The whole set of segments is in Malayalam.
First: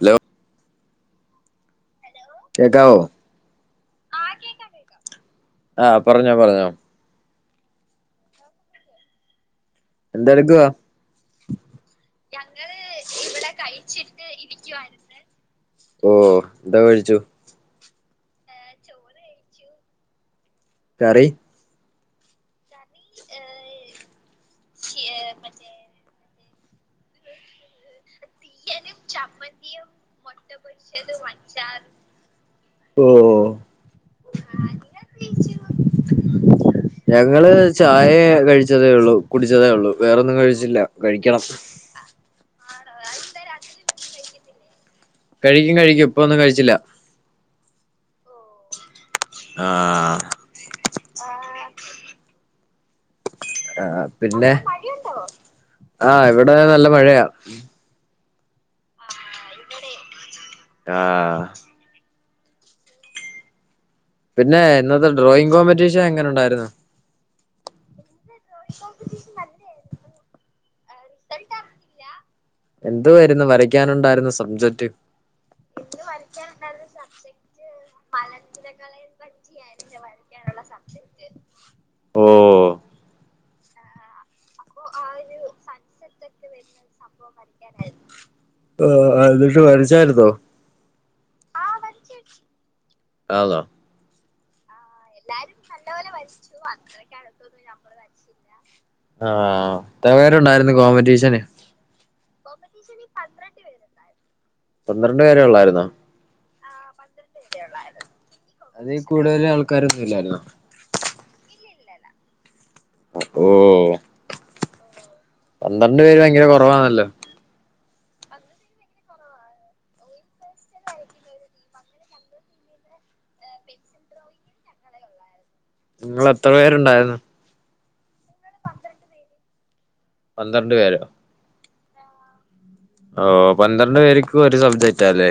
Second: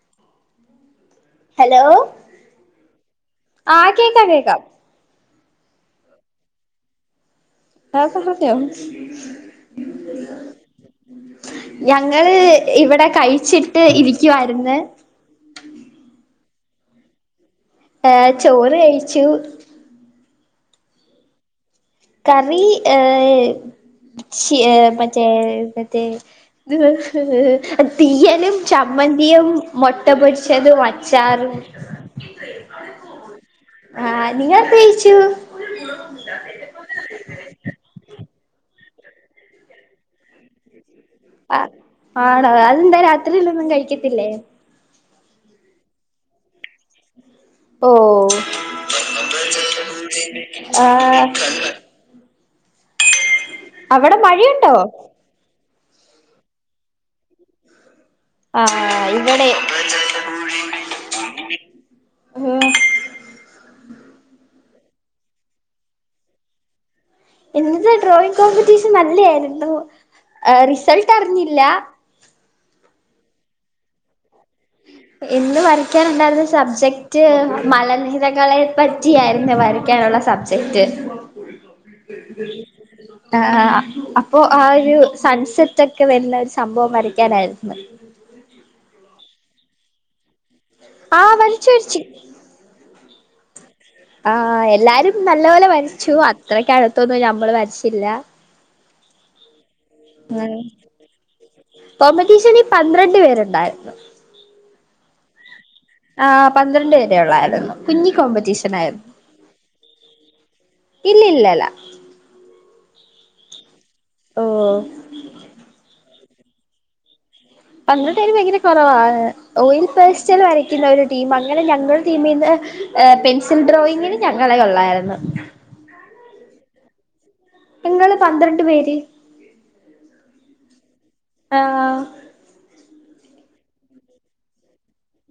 ഹലോ ഹലോ കേൾക്കാവോ, കേക്കാം ആഹ് കേക്കാം കേൾക്കാം.. ആഹ്.. പറഞ്ഞോ, പറഞ്ഞോ.. [inaudible] എന്തെടുക്കുവ ഞങ്ങളിവിടെ കഴിച്ചിട്ടിരിക്കുവായിരുന്ന്. ഓ.. എന്തോ, കഴിച്ചു ഏ.. ചോറു കഴിച്ചു കറി കറി, ഏഹ്‌, ചീ.. മറ്റേ.. മറ്റേ [inaudible] തീയലും, ചമ്മന്തിയും മുട്ടപൊരിച്ചതുമച്ചാറും. ഓഹ് ആഹ്.. നിങ്ങളെന്തു കഴിച്ചു ഞങ്ങളു ചായ കഴിച്ച കുടിച്ചതേയുള്ളൂ, കുടിച്ചതേയുള്ളൂ, വേറൊന്നും കഴിച്ചില്ല. കഴിക്കണം ആഹ്.. ആണോ, അതെന്താ രാത്രിയിലൊന്നും കഴിക്കത്തില്ലേ.. കഴിക്കും, കഴിക്കും, ഇപ്പൊയൊന്നും കഴിച്ചില്ല. ഓഹ്.. ഹോ ആഹ് ആഹ് ആഹ്.. അവിടെ പിന്നെ, മഴയുണ്ടോ ആഹ്.. ഇവിടെനല്ല മഴയോ ആഹ്.. ഇവിടേം.. ആഹ് ഉം പിന്നെ ഇന്നത്തെ ഡ്രോയിംങ് കോമ്പറ്റീഷനെങ്ങനെയു ണ്ടായിരുന്നു? ഇന്നത്തെ ഡ്രോയിംങ് കോമ്പറ്റീഷൻ നല്ലതായിരുന്നു, റിസൾട്ടറിഞ്ഞില്ല. എന്തവായിരുന്നു വരയ്ക്കാനുണ്ടായിരുന്ന സബ്ജറ്റ്. ഇന്നുവരക്കാനുണ്ടായിരുന്നസബ്ജക്റ്റ് മലനിരകളെപറ്റിയാ യിരുന്നു വര.. വരക്കാനുള്ള സബ്ജക്റ്റ് ഓഹ് ആഹ് അപ്പോ ആയൊരു സൺസെറ്റൊക്കെ വരുന്നയാരു സംഭവം വരയ്ക്കാനായിരുന്നു. ആഹ്... എന്നിട്ടു വരച്ചായിരുന്നോ ആഹ് വരച്ചു, വരച്ചു ആന്നോ ആഹ്.. എല്ലാരുംനല്ല പോലെവരച്ചു. അത്രയ്ക്ക അടുത്തൊന്നും ഞമ്മളു വരച്ചില്ല. ആഹ്, എത്ര പേരുണ്ടായിരുന്നു, കോമ്പറ്റീഷന് കോമ്പറ്റീഷന് പന്ത്രണ്ടുപേരെ യുള്ളായിരുന്നു. ആഹ്.. പന്ത്രണ്ടു പേരെയുള്ളായിരുന്നു. കുഞ്ഞി അതീ കോമ്പറ്റീഷനായിരുന്നു. കൂടുതൽ ആൾക്കാരൊന്നും ഇല്ലായിരുന്നോ ഇല്ലയില്ലയില്ല.. ഓഹ് ഹോ... ഓ പന്ത്രണ്ടു പേര്ഭയങ്കര കുറവാണല്ലോ കുറവാണല്ലോ പന്ത്രണ്ടുപേരു ഭയങ്കര കുറവാണ് ഓയിൽ പേസ്റ്റിൽ വരയ്ക്കുന്നയൊരുടീമ്, അങ്ങനെഞങ്ങളുടെ ടീമീന്ന്പെൻസിൽ ഡ്രോയിംങ്ങിന്.. ഞങ്ങളെയൊള്ളായിരുന്നു. നിങ്ങളെത്ര പേരുണ്ടായിരുന്നു? ഞങ്ങളുപന്ത്രണ്ടുപേര് പന്ത്രണ്ടു പേരോ ആഹ്.. ഓ. പന്ത്രണ്ടു പേർക്കും ഒരു സബ്ജക്റ്റാല്ലേ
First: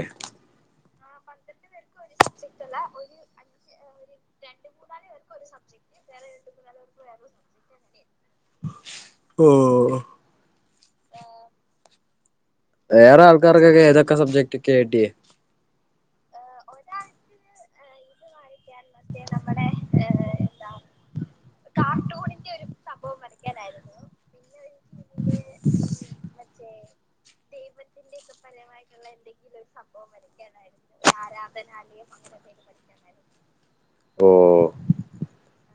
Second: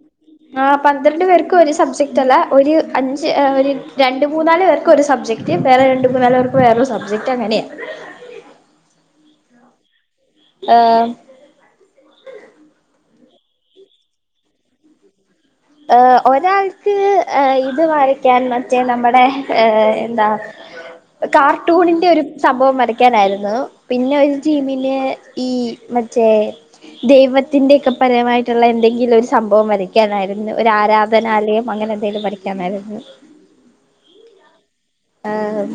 ആഹ്.. പന്ത്രണ്ടുപേർക്കുമൊരു സബ്ജക്റ്റല്ല. ഒരു അഞ്ച് ഒരു രണ്ടുമൂന്നാലു പേർക്കൊരു സബ്ജക്റ്റ് വേറെ രണ്ടു മൂന്നാലുപേർക്കുവേറെ സബ്ജക്റ്റങ്ങനെയാ ഓ. ആഹ്. വേറെ ആൾക്കാർക്കൊക്കെ ഏതൊക്കെ സബ്ജക്റ്റോക്കെ കിട്ടിയേ? ഒരാൾക്ക് ഇത് വരയ്ക്കാൻ മറ്റ മറ്റേ നമ്മുടെ ഏ എന്താ കാർട്ടൂണിന്റെ ഒരു സംഭവം വരയ്ക്കാനായിരുന്നു പിന്നെ ഒരു ടീമില് ഈ മറ്റേ ദൈവത്തിന്റെയൊക്കെ പരമായിട്ടുള്ള എന്തെങ്കിലും ഒരു സംഭവം വരയ്ക്കാനായിരുന്നു. ഒരു ആരാധനാലയം അങ്ങനെ എന്തെങ്കിലും വരയ്ക്കാനായിരുന്നു. ഓ ആഹ്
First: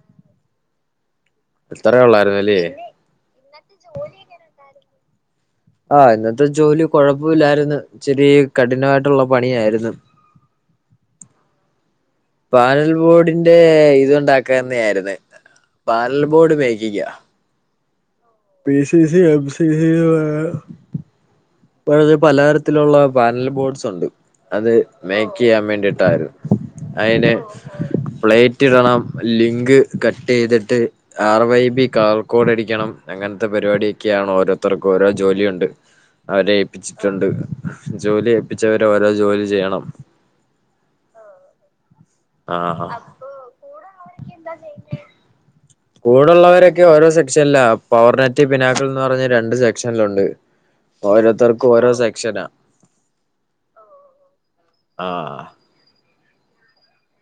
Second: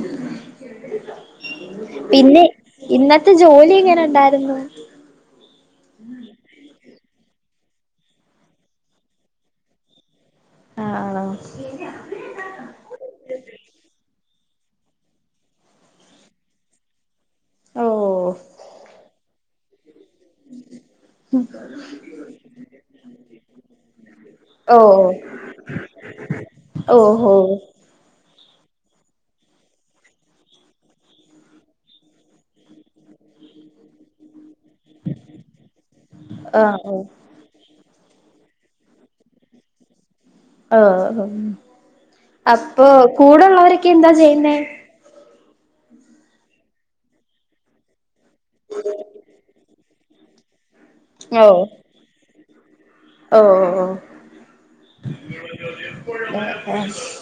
ഇത്രേ പിന്നെ ഉള്ളായിരുന്നല്ലേ ഇന്നത്തെ ജോലി എങ്ങനെ ഉണ്ടായിരുന്നു? ആ ഇന്നത്തെ ജോലി കൊഴപ്പമില്ലായിരുന്നു ഇച്ചിരി കഠിനമായിട്ടുള്ള പണിയായിരുന്നു. ആ ആണോ പാനൽ ബോർഡിന്റെ ഇതുണ്ടാക്കാന് ന്നയിരുന്നു പാനൽ ബോർഡ് മേക്കിങ്ങാ ഓ P C C M C C ഉം ഇപ്പഴ് പലതരത്തിലുള്ള പാനൽ ബോർഡ്സ് ഉണ്ട് അത് ഓഹ് മേക്ക് ചെയ്യാൻ വേണ്ടിട്ടായിരുന്നു ഓഹോ അയിനെ പ്ലേറ്റ് ഇടണം ലിങ്ക് കട്ട് ചെയ്തിട്ട് R Y B colour code അടിക്കണം അങ്ങനത്തെ പരിപാടിയൊക്കെയാണ് ഓരോത്തർക്കും ഓരോ ജോലിയുണ്ട്. അവരെ ആഹ് ഓഹ് ഏൽപ്പിച്ചിട്ടുണ്ട് ജോലി ഏൽപ്പിച്ചവരെ ഓരോ ജോലി ചെയ്യണം. ഓ അപ്പൊ ആഹ് കൂടെള്ളവരൊക്കെ എന്താ ചെയ്യുന്നേ? കൂടെള്ളവരൊക്കെ ഓരോ സെക്ഷനില പവർനെറ്റ് പിനാക്കൾ എന്ന് പറഞ് രണ്ട് സെക്ഷ സെക്ഷനുണ്ട് ഓരോരുത്തർക്കും ഓരോ സെക്ഷനാ ഓ ഓ ഓ ആ [unintelligible]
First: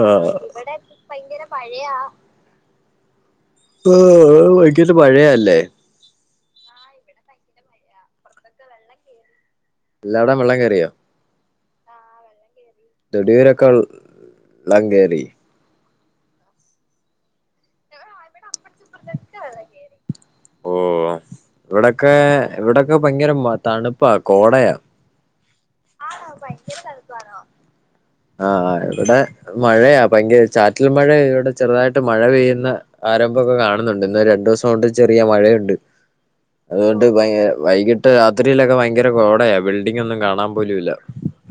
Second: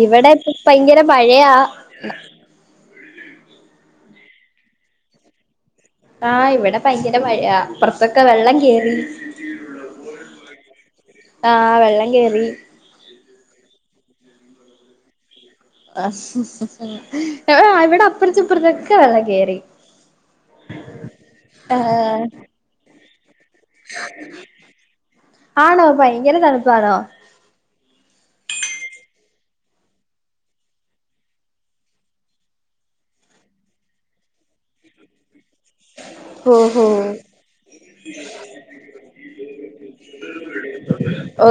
ആഹ്, ഇവിടെ ഭയങ്കര മഴയാ വൈകിട്ട് മഴയല്ലേ ആ ഇവിടെ ഭയങ്കര മഴയാ അപ്പറ്ത്തൊക്കെ വെള്ളം കയറി എല്ലായിടോം വെള്ളം കേറിയോ ആ വെള്ളം കേറി തൊടിയൊരക്കൾ ള്ളം കേറി [unintelligible] കൊറച്ച് ഇപ്പർതൊക്കെ വെള്ളം കേറി ഓഹ് ഇവിടൊക്കെ ആഹ് ഇവിടൊക്കെ ഭയങ്കര തണുപ്പാ കോടയാ ആണോ ഭയങ്കര തണുപ്പണോ? ആ ആ ഇവിടെ മഴയ ഭയങ്കര ചാറ്റൽ മഴ ഇവിടെ ചെറുതായിട്ട് മഴ പെയ്യുന്ന ആരംഭമൊക്കെ കാണുന്നുണ്ട് ഇന്ന് രണ്ടു ദിവസം കൊണ്ട് ചെറിയ മഴയുണ്ട് ഹോ ഹോ അതുകൊണ്ട് വൈകിട്ട് രാത്രിയിലൊക്കെ ഭയങ്കര കോടയാ ബിൽഡിംഗ്‌ ഒന്നും കാണാൻ പോലുംല്ല ഓ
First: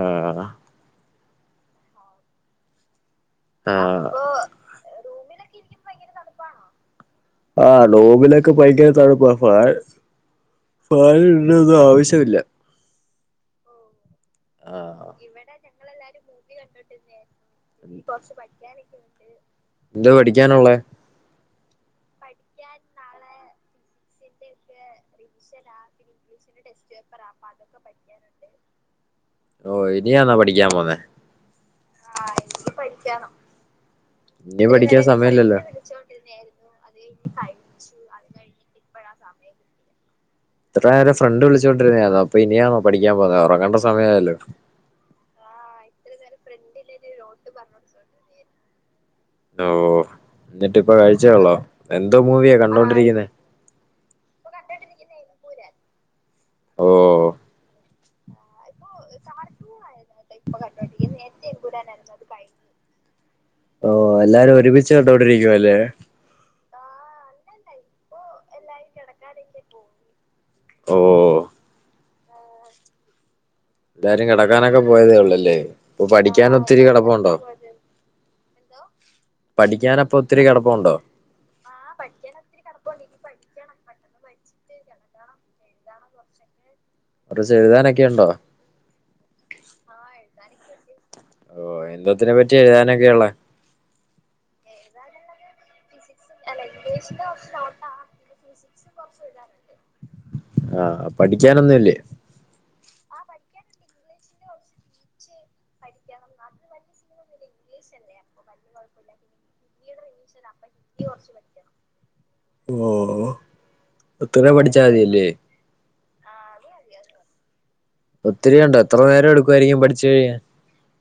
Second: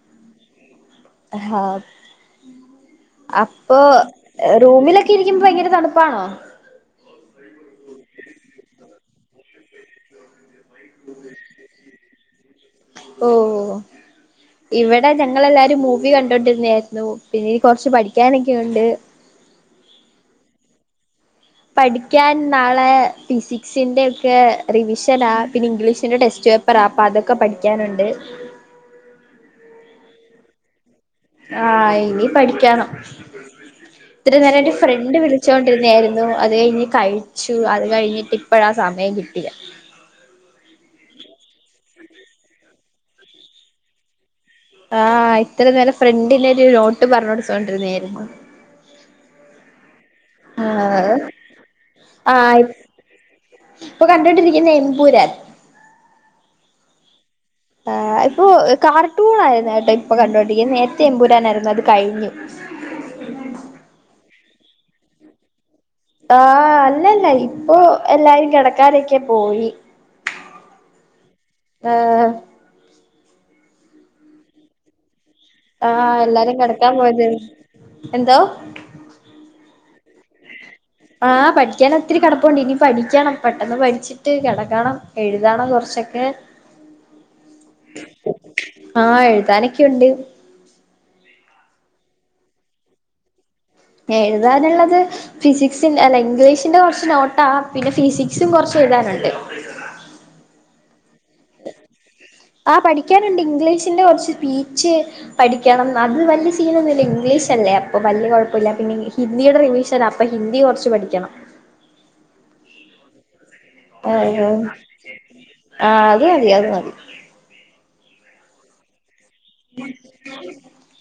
ആഹ ഹ അപ്പൊ ആഹ് റൂമിലൊക്കെ ഇരിക്കുമ്പോ ഭയങ്കര തണുപ്പാണോ? ആ റൂമിലൊക്കെ ഭയങ്കര തണുപ്പാ ഫാൻ ഫാൻ ഇടണ്ടയൊന്നും ആവശ്യമില്ല ഓ ആഹ് ഇവിടെ ഞങ്ങളെല്ലാരും മൂവി കണ്ടോണ്ടിരുന്നായിരുന്നു പിന്നെനി കുറച്ച് പഠിക്കാനൊക്കെയുണ്ട് എന്തുവാ പഠിക്കാനുള്ള പഠിക്കാൻ നാളെ ഫിസിക്സിന്റെ ഒക്കെ റിവിഷന പിന്നെ ഇംഗ്ലീഷിന്റെ ടെസ്റ്റ് പേപ്പ അപ്പ അതൊക്കെ പഠിക്കാനുണ്ട് ഓ ഇനിയാന്നാ പഠിക്കാൻ പോന്നെ ആഹ് ഇനി പഠിക്കാണം ഇത്ര ഇനി നേരയിട്ട് പഠിക്കാൻ ഫ്രണ്ട് സമയമില്ലല്ലോ വിളിച്ചോണ്ടിരുന്നായിരുന്നു അത് കഴിഞ്ഞ് കഴിച്ചു അത് കഴിഞ്ഞിട്ട് ഇപ്പഴാ സമയം കിട്ടിയെ ഇത്ര നേരം ഫ്രണ്ട് വിളിച്ചുകൊണ്ടിരുന്നായിരുന്നോ അപ്പൊ ഇനിയാണോ പഠിക്കാൻ പോന്നത് ഉറങ്ങണ്ട സമയമായല്ലോ ആഹ് ഇത്ര നേരം ഫ്രണ്ടിൻ ഒരു നോട്ട് പറഞ് കൊടുതോണ്ടിരുന്നേയ്യർന്നു ഓഹ എന്നിട്ടിപ്പോ ആഹ് കഴിച്ചേള്ളോ എന്തോ മൂവിയാ ആഹ് കണ്ടോണ്ടിരിക്കുന്നെ. ഇപ്പൊ കണ്ടൊണ്ടിരിക്കുന്നത് എമ്പുരാൻ ഓഹ... ആഹ ഇപ്പൊ കാർട്ടൂൺ ആയിരുന്നു കേട്ടോ ഇപ്പൊ കണ്ടൊണ്ടിരിക്ന്നെ നേരത്തെ എമ്പൂരാനായിരുന്നു അത് കഴിഞ്ഞു ഓഹ എല്ലാരും ഒരുമിച്ച് കണ്ടോണ്ടിരിക്കുവ അല്ലേ? ആഹ് അല്ലല്ല ഇപ്പൊ എല്ലാരും കിടക്കാനോക്കെ പോയി ഓഹ.. ആഹ്.. ഇല്ലാരും കിടക്കാനൊക്കെ പോയതേ ഉള്ളൂല്ലേ ആഹ എല്ലാരും കിടക്കാൻ പോയത് എന്തോ? പഠിക്കാൻ അപ്പൊ ഒത്തിരി കിടപ്പുണ്ടോ ആഹ പഠിക്കാൻ ഒത്തിരി കടപ്പുണ്ട് ഇനി പഠിക്കണം പെട്ടെന്ന് പഠിച്ച് ട്ട് കിടക്കണം എഴുതണം കുറച്ചൊക്കെ [unintelligible] ഏഴ്താനൊക്കെ ഉണ്ടോ? ആഹ് എഴുതാനൊക്കെയുണ്ട് ഓ എന്തൊത്തിനെ പറ്റിയ ഏഴ്താ നോക്കെയുള്ളെ എഴുതാനുള്ളത് ഫിസിക്സിന്റെ അല്ല ഇംഗ്ലീഷിന്റെ കുറച്ച് നോട്ടാ പിന്നെ ഫിസിക് ഫിസിക്സും കുറച്ച് എഴുതാനുണ്ട് ആഹ് പഠിക്കാനൊന്നുംല്ലേ? ആ പഠിക്കാനുണ്ട് ഇംഗ്ലീഷിന്റെ കുറച്ച് സ്പീച്ച് പഠിക്കണം അത് വലിയ സീനൊന്നുല്ല ഇംഗ്ലീഷ് അല്ലേ അപ്പൊ വലിയ കുഴപ്പ മില്ല പിന്നെ ഹിന്ദിയുടെ റിവിഷൻ. അപ്പൊ ഹിന്ദി കുറച്ച് പഠിക്കണം ഓ ഓ.... ആഹ് അത് മതി അത് മതി. ഒത്തിരി ഉണ്ടോ എത്ര നേരം എടുക്കുവായിരിക്കും പഠിച്ചു കഴിയാ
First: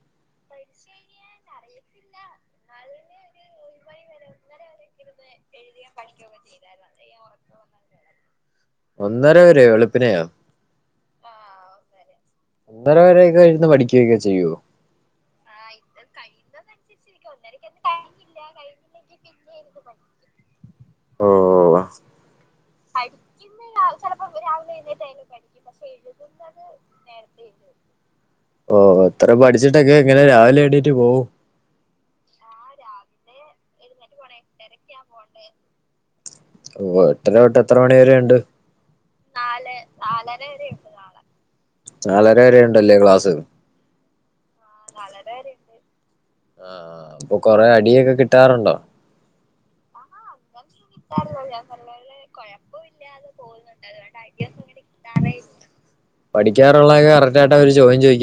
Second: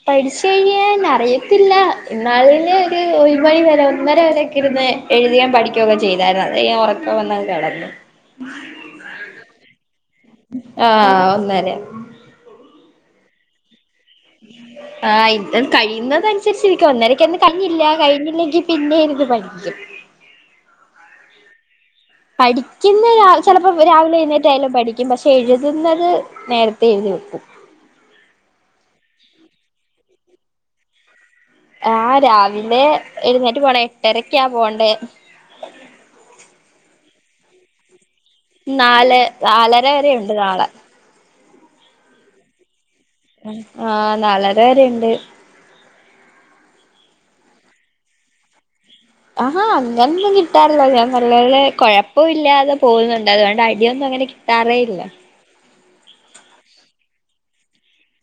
പഠിച്ചു കഴിഞ്ഞാൽ അറിയത്തില്ല ഇന്നാളിൽ ഒരു ഒരു മണി വരെ ഒന്നര വരൊക്കെ ഇരുന്ന എഴുതിയെം പഠിക്കുകയൊക്കെ ചെയ്തായിരുന്നു അതഴിഞ്ഞ ഞാൻ ഉറക്കം വന്നങ്ങ് കിടന്നു ഒന്നര വരെയോ വെളുപ്പിനയാ ആഹ് ഒന്നര ഒന്നര വരെയൊക്കെ ഇരുന്ന് പഠിക്കുകയൊക്കെ ചെയ്യുമോ ആഹ ഇ കഴിയുന്നതനുസരിച്ചിരിക്കും ഒന്നരക്കെന്നെ കഴിഞ്ഞില്ല കഴിഞ്ഞില്ലെങ്കി പിന്നെ ഇരുന്ന്പഠിക്കും ഓഓ.. പഠിക്കുന്ന ചിലപ്പോ രാവിലെ എഴുന്നേറ്റയാലും പഠിക്കും പക്ഷെ എഴുതുന്നത് നേരത്തെ നേരെത്തെ എഴുതി വെക്കും ഓ എത്ര പഠിച്ചിട്ടൊക്കെ ഇങ്ങനെ രാവിലെ എണീട്ട് പോകും ആഹ് രാവിലെ എഴുന്നേറ്റ് പോണ എട്ടരക്കാ പോവണ്ടേ ഉവ്വ് എട്ടര തൊട്ട് എത്രെ മണി വരെ ഉണ്ട്? നാല് നാലര വരെ ഉണ്ട് നാളെ നാലര വരെ ഉണ്ടല്ലേ ക്ലാസ്സ്‌? ആഹ് നാലര വരെ ഉണ്ട്. ആഹ് അപ്പൊ കൊറെ അടിയൊക്കെ കിട്ടാറുണ്ടോ? ആഹാ അങ്ങനുന്നും കിട്ടാറില്ല ഞാൻ നല്ലപോലെ കുഴപ്പ ഇല്ലാതെ പോകുന്നുണ്ട് അതുകൊണ്ടായി അടിയൊന്നും അങ്ങനെ കിട്ടാറേയില്ല. പഠിക്കാനുള്ളോക്കെ കറക്റ്റായിട്ട് അവർ ചോദ്യം ചോയി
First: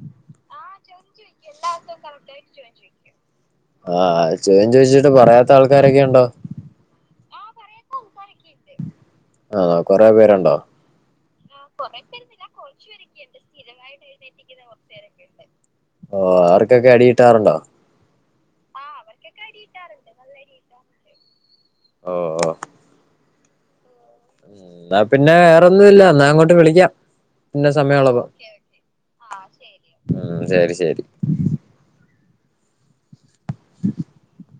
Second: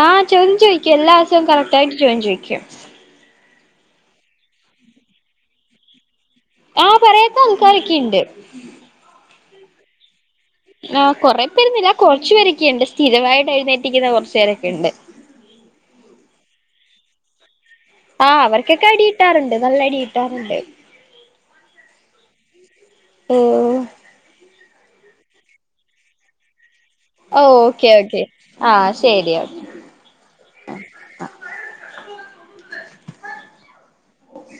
ആഹ് ചോദ്യം ചോയിക്കും എല്ലാസവും കറക്റ്റായിട്ട് ചോദ്യം ചോയിക്കും. ആഹ് ചോദ്യം ചോയിച്ചിട്ട് പറയാത്ത ആൾക്കാരൊക്കെ ഉണ്ടോ? ആഹ് പറയത്ത ആൾക്കാരോക്കിണ്ട്. ആഹ് കൊറെ പേരുണ്ടോ? ആഹ് കൊറെ പേരോന്നുല്ല കുറച്ചു പേരൊക്കെണ്ട് സ്ഥിരമായിട്ട് എഴുന്നേപ്പിക്കുന്ന കുറച്ചു പേരൊക്കിണ്ട്. ഓ ആവർക്കൊക്കെ അടിയിട്ടാറുണ്ടോ? ആഹ് അവർക്കൊക്കെ അടിയിട്ടാറുണ്ട് നല്ലടിയിട്ടാറുണ്ട്. ഓ ഓ. ഏഹ്. എന്നാ പിന്നെ വേറൊന്നും ഇല്ലാ എന്നാ അങ്ങോട്ട് വിളിക്കാം. ഓ പിന്നെ ഓക്കെ ഓക്കെ സമയമുള്ളപ്പോ ആഹ് ശരി ഓ ഉം ശരി ശരി. [unintelligible]